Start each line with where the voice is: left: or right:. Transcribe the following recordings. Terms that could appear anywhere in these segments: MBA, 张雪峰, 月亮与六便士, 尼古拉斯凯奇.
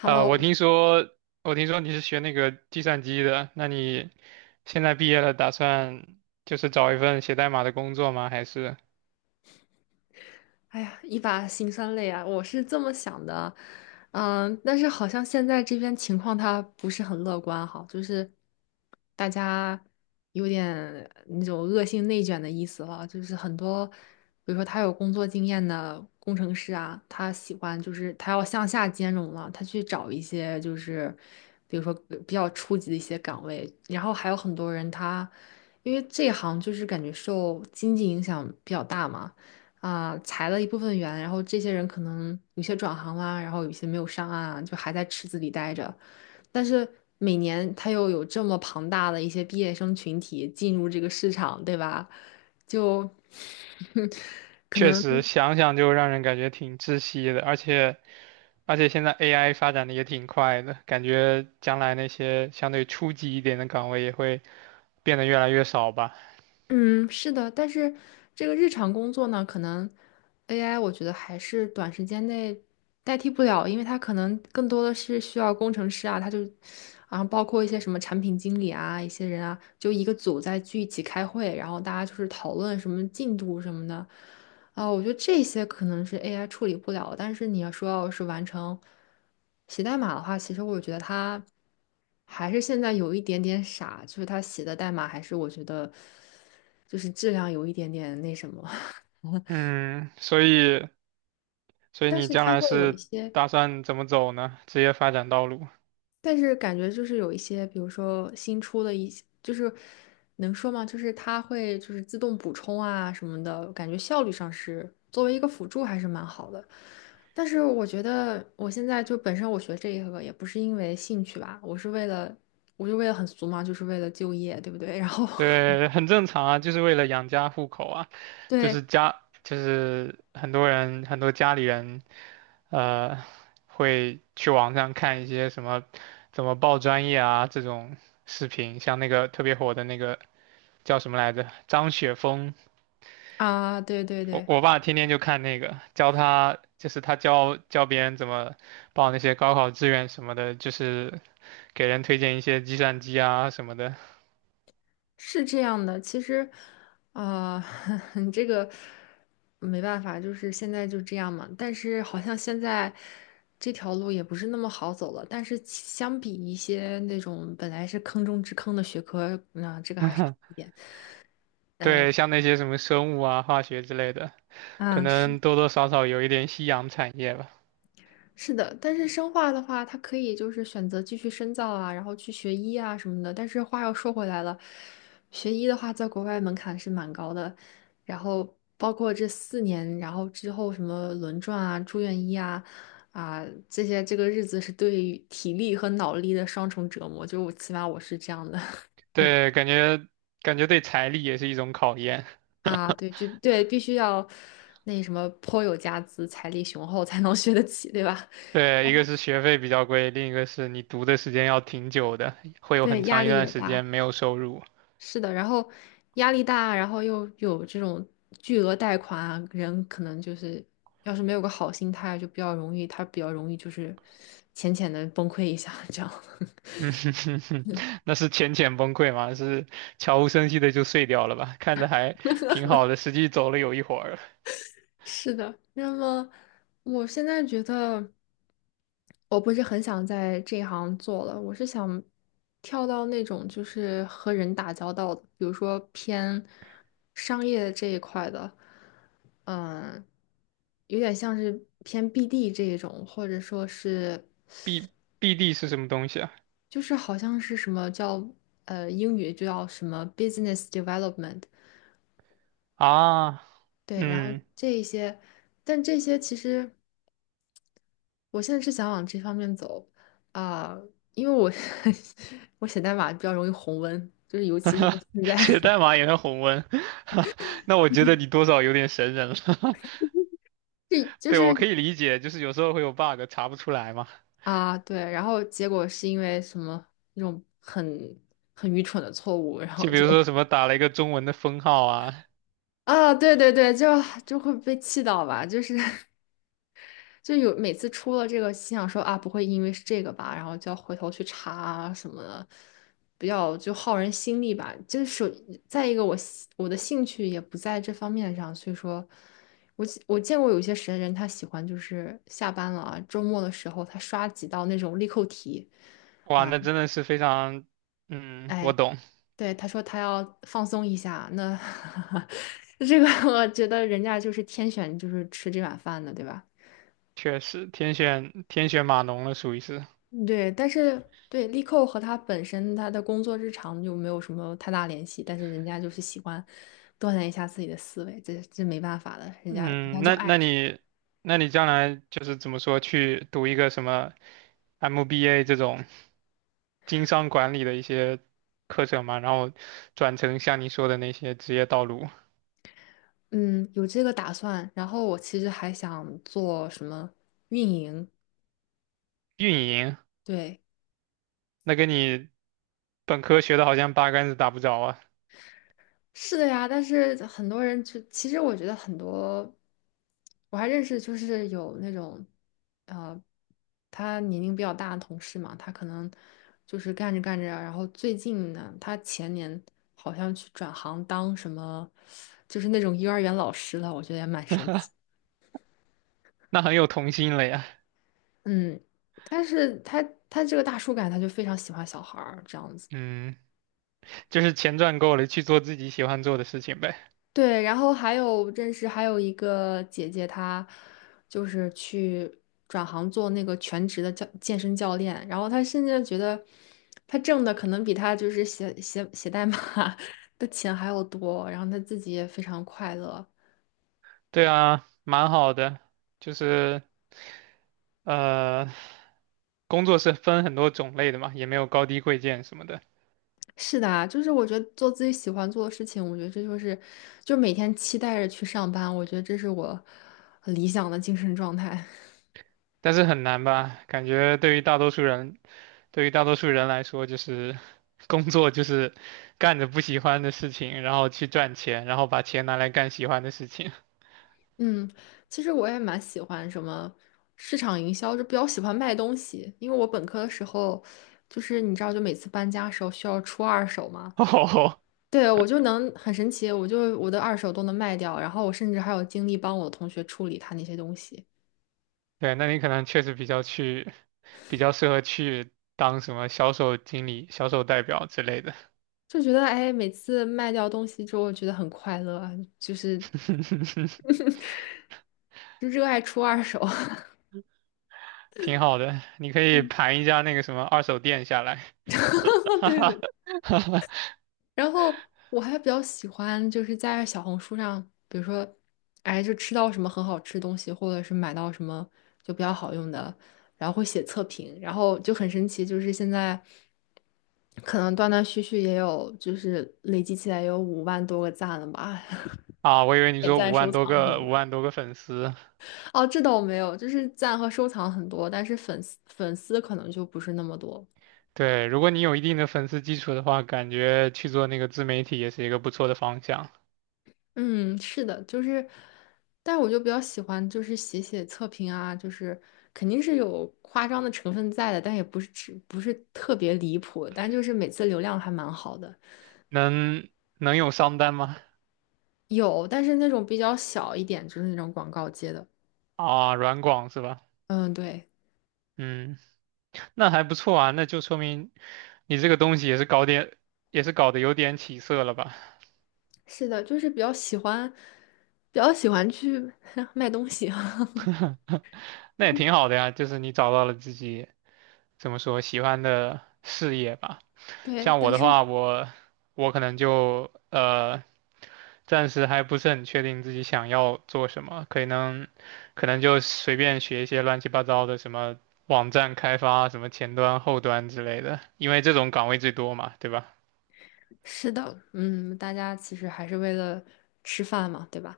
right: 我 听说，你是学那个计算机的，那你现在毕业了，打算就是找一份写代码的工作吗？还是
left: 哎呀，一把辛酸泪啊！我是这么想的，嗯，但是好像现在这边情况他不是很乐观哈，就是大家有点那种恶性内卷的意思了，就是很多，比如说他有工作经验的工程师啊，他喜欢就是他要向下兼容了，他去找一些就是比如说比较初级的一些岗位，然后还有很多人他因为这行就是感觉受经济影响比较大嘛。啊、裁了一部分员，然后这些人可能有些转行啦、然后有些没有上岸啊，就还在池子里待着。但是每年他又有这么庞大的一些毕业生群体进入这个市场，对吧？就 可
right: 确
left: 能
right: 实想想就让人感觉挺窒息的，而且现在 AI 发展的也挺快的，感觉将来那些相对初级一点的岗位也会变得越来越少吧。
left: 嗯，是的，但是这个日常工作呢，可能 AI 我觉得还是短时间内代替不了，因为它可能更多的是需要工程师啊，他就，然后包括一些什么产品经理啊，一些人啊，就一个组在聚一起开会，然后大家就是讨论什么进度什么的。啊，我觉得这些可能是 AI 处理不了但是你要说要是完成写代码的话，其实我觉得它还是现在有一点点傻，就是它写的代码还是我觉得就是质量有一点点那什么，
right: 嗯，所以
left: 但
right: 你
left: 是
right: 将
left: 它
right: 来
left: 会有一
right: 是
left: 些
right: 打算怎么走呢？职业发展道路？
left: 但是感觉就是有一些，比如说新出的一些，就是能说吗？就是它会就是自动补充啊什么的，感觉效率上是作为一个辅助还是蛮好的。但是我觉得我现在就本身我学这一个也不是因为兴趣吧，我是为了，我就为了很俗嘛，就是为了就业，对不对？然后
right: 对，很正常啊，就是为了养家糊口啊，就是
left: 对
right: 家，就是很多人，很多家里人，呃，会去网上看一些什么怎么报专业啊这种视频，像那个特别火的那个叫什么来着，张雪峰，
left: 啊，对对
right: 我
left: 对。
right: 我爸天天就看那个，教他就是他教别人怎么报那些高考志愿什么的，就是给人推荐一些计算机啊什么的。
left: 是这样的，其实，啊、你这个没办法，就是现在就这样嘛。但是好像现在这条路也不是那么好走了。但是其相比一些那种本来是坑中之坑的学科，那、这个还是好一点。呃，
right: 对，像那些什么生物啊、化学之类的，可
left: 嗯，是。
right: 能多多少少有一点夕阳产业吧。
left: 是的，但是生化的话，它可以就是选择继续深造啊，然后去学医啊什么的。但是话又说回来了，学医的话，在国外门槛是蛮高的，然后包括这4年，然后之后什么轮转啊、住院医啊、啊这些，这个日子是对于体力和脑力的双重折磨。就我起码我是这样的
right: 对，感觉对财力也是一种考验。
left: 啊，对，就对，必须要那什么颇有家资、财力雄厚才能学得起，对吧？
right: 对，一个是学费比较贵，另一个是你读的时间要挺久的，会有
left: 对，
right: 很
left: 压
right: 长一
left: 力
right: 段
left: 也
right: 时
left: 大。
right: 间没有收入。
left: 是的，然后压力大，然后又有这种巨额贷款啊，人可能就是要是没有个好心态，就比较容易，他比较容易就是浅浅的崩溃一下，这样。
right: 嗯哼哼哼，那是浅浅崩溃吗？是悄无声息的就碎掉了吧？看着还挺好的，实际走了有一会儿了。
left: 是的，那么我现在觉得我不是很想在这一行做了，我是想跳到那种就是和人打交道的，比如说偏商业这一块的，嗯，有点像是偏 BD 这一种，或者说是
right: B BD 是什么东西啊？
left: 就是好像是什么叫英语就叫什么 business development，
right: 啊，
left: 对，然后
right: 嗯。
left: 这一些，但这些其实。我现在是想往这方面走啊，因为我 我写代码比较容易红温，就是尤其是现在，
right: 写代码也能红温，那我觉得你 多少有点神人了。
left: 这 就
right: 对，我
left: 是
right: 可以理解，就是有时候会有 bug 查不出来嘛。
left: 啊，对，然后结果是因为什么那种很很愚蠢的错误，然
right: 就
left: 后
right: 比
left: 就
right: 如说什么打了一个中文的分号啊，
left: 啊，对对对，就就会被气到吧，就是 就有每次出了这个，心想说啊，不会因为是这个吧，然后就要回头去查啊什么的，比较就耗人心力吧。就是再一个我的兴趣也不在这方面上，所以说我见过有一些神人，他喜欢就是下班了啊，周末的时候他刷几道那种力扣题，
right: 哇，那真的是非常，嗯，我
left: 哎，
right: 懂，
left: 对，他说他要放松一下，那 这个我觉得人家就是天选就是吃这碗饭的，对吧？
right: 确实天选天选码农了，属于是。
left: 对，但是对力扣和他本身他的工作日常就没有什么太大联系，但是人家就是喜欢锻炼一下自己的思维，这没办法的，人家
right: 嗯，
left: 就
right: 那
left: 爱，
right: 那你那你将来就是怎么说去读一个什么 MBA 这种经商管理的一些课程嘛，然后转成像你说的那些职业道路，
left: 嗯，有这个打算。然后我其实还想做什么运营，
right: 运营。
left: 对，
right: 那跟你本科学的好像八竿子打不着啊，
left: 是的呀，但是很多人就其实我觉得很多，我还认识就是有那种，呃，他年龄比较大的同事嘛，他可能就是干着干着啊，然后最近呢，他前年好像去转行当什么，就是那种幼儿园老师了，我觉得也蛮神奇。
right: 那很有童心了呀。
left: 嗯，但是他他这个大叔感，他就非常喜欢小孩儿这样子。
right: 嗯，就是钱赚够了，去做自己喜欢做的事情呗。
left: 对，然后还有认识还有一个姐姐，她就是去转行做那个全职的教健身教练，然后她甚至觉得她挣的可能比她就是写代码 的钱还要多，然后她自己也非常快乐。
right: 对啊，蛮好的。就是呃，工作是分很多种类的嘛，也没有高低贵贱什么的，
left: 是的啊，就是我觉得做自己喜欢做的事情，我觉得这就是就每天期待着去上班，我觉得这是我理想的精神状态。
right: 但是很难吧？感觉对于大多数人，对于大多数人来说，就是工作就是干着不喜欢的事情，然后去赚钱，然后把钱拿来干喜欢的事情。
left: 嗯，其实我也蛮喜欢什么市场营销，就比较喜欢卖东西。因为我本科的时候，就是你知道，就每次搬家的时候需要出二手嘛，
right: 哦，
left: 对，我就能很神奇，我就我的二手都能卖掉，然后我甚至还有精力帮我的同学处理他那些东西，
right: 对，那你可能确实比较去，比较适合去当什么销售经理、销售代表之类的，
left: 就觉得哎，每次卖掉东西之后，觉得很快乐啊，就是 就热爱出二手。
right: 挺好的。你可以
left: 嗯，
right: 盘一家那个什么二手店下来
left: 对对然后我还比较喜欢，就是在小红书上，比如说，哎，就吃到什么很好吃的东西，或者是买到什么就比较好用的，然后会写测评，然后就很神奇，就是现在可能断断续续也有，就是累积起来也有5万多个赞了吧，
right: 啊，我以为 你
left: 点
right: 说五
left: 赞、收
right: 万多
left: 藏什么
right: 个、五
left: 的。
right: 万多个粉丝。
left: 哦，这倒没有，就是赞和收藏很多，但是粉丝可能就不是那么多。
right: 对，如果你有一定的粉丝基础的话，感觉去做那个自媒体也是一个不错的方向。
left: 嗯，是的，就是，但是我就比较喜欢，就是写写测评啊，就是肯定是有夸张的成分在的，但也不是不是特别离谱，但就是每次流量还蛮好的，
right: 能能有商单吗？
left: 有，但是那种比较小一点，就是那种广告接的，
right: 啊，软广是吧？
left: 嗯，对，
right: 嗯，那还不错啊，那就说明你这个东西也是搞点，也是搞得有点起色了吧？
left: 是的，就是比较喜欢，比较喜欢去 卖东西，
right: 那也挺好的呀，就是你找到了自己怎么说喜欢的事业吧。
left: 对，
right: 像我
left: 但
right: 的
left: 是
right: 话，我我可能就暂时还不是很确定自己想要做什么，可能可能就随便学一些乱七八糟的什么网站开发、什么前端、后端之类的，因为这种岗位最多嘛，对吧？
left: 是的，嗯，大家其实还是为了吃饭嘛，对吧？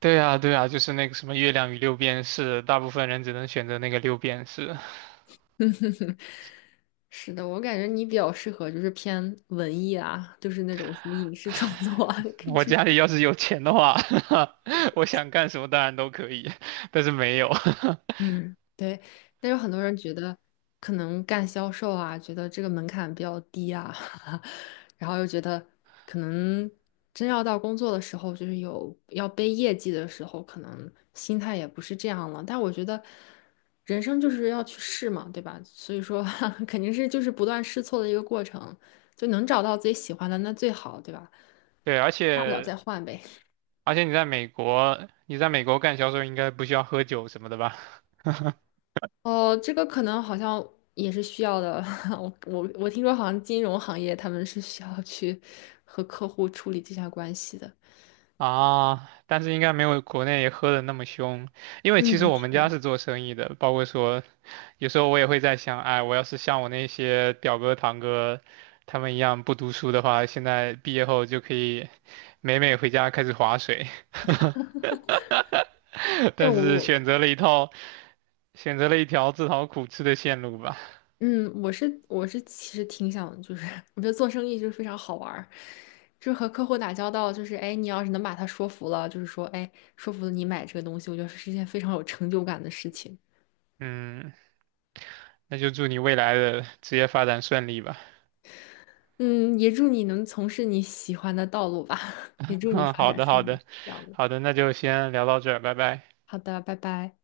right: 对啊，对啊，就是那个什么月亮与六便士，大部分人只能选择那个六便士。
left: 是的，我感觉你比较适合就是偏文艺啊，就是那种什么影视创作啊，可以
right: 我
left: 去
right: 家里
left: 试
right: 要是有钱的话，我想干什么当然都可以，但是没有。
left: 嗯，对。但有很多人觉得可能干销售啊，觉得这个门槛比较低啊，然后又觉得可能真要到工作的时候，就是有要背业绩的时候，可能心态也不是这样了。但我觉得人生就是要去试嘛，对吧？所以说 肯定是就是不断试错的一个过程，就能找到自己喜欢的那最好，对吧？
right: 对，而
left: 大不了
right: 且
left: 再换呗。
right: 你在美国，你在美国干销售应该不需要喝酒什么的吧？
left: 哦，这个可能好像也是需要的。我听说好像金融行业他们是需要去和客户处理这下关系的。
right: 啊，但是应该没有国内喝的那么凶，因为其实
left: 嗯，
right: 我
left: 是
right: 们家
left: 的，
right: 是做生意的，包括说，有时候我也会在想，哎，我要是像我那些表哥堂哥他们一样不读书的话，现在毕业后就可以美美回家开始划水，
left: 这
right: 但
left: 我
right: 是
left: 我
right: 选择了一套。选择了一条自讨苦吃的线路吧。
left: 嗯，我是其实挺想，就是 我觉得做生意就是非常好玩儿，就是和客户打交道，就是哎，你要是能把他说服了，就是说哎，说服了你买这个东西，我觉得是一件非常有成就感的事情。
right: 嗯，那就祝你未来的职业发展顺利吧。
left: 嗯，也祝你能从事你喜欢的道路吧，也 祝你
right: 嗯，
left: 发
right: 好
left: 展
right: 的，好
left: 顺利。
right: 的，
left: 这样的。
right: 好的，那就先聊到这儿，拜拜。
left: 好的，拜拜。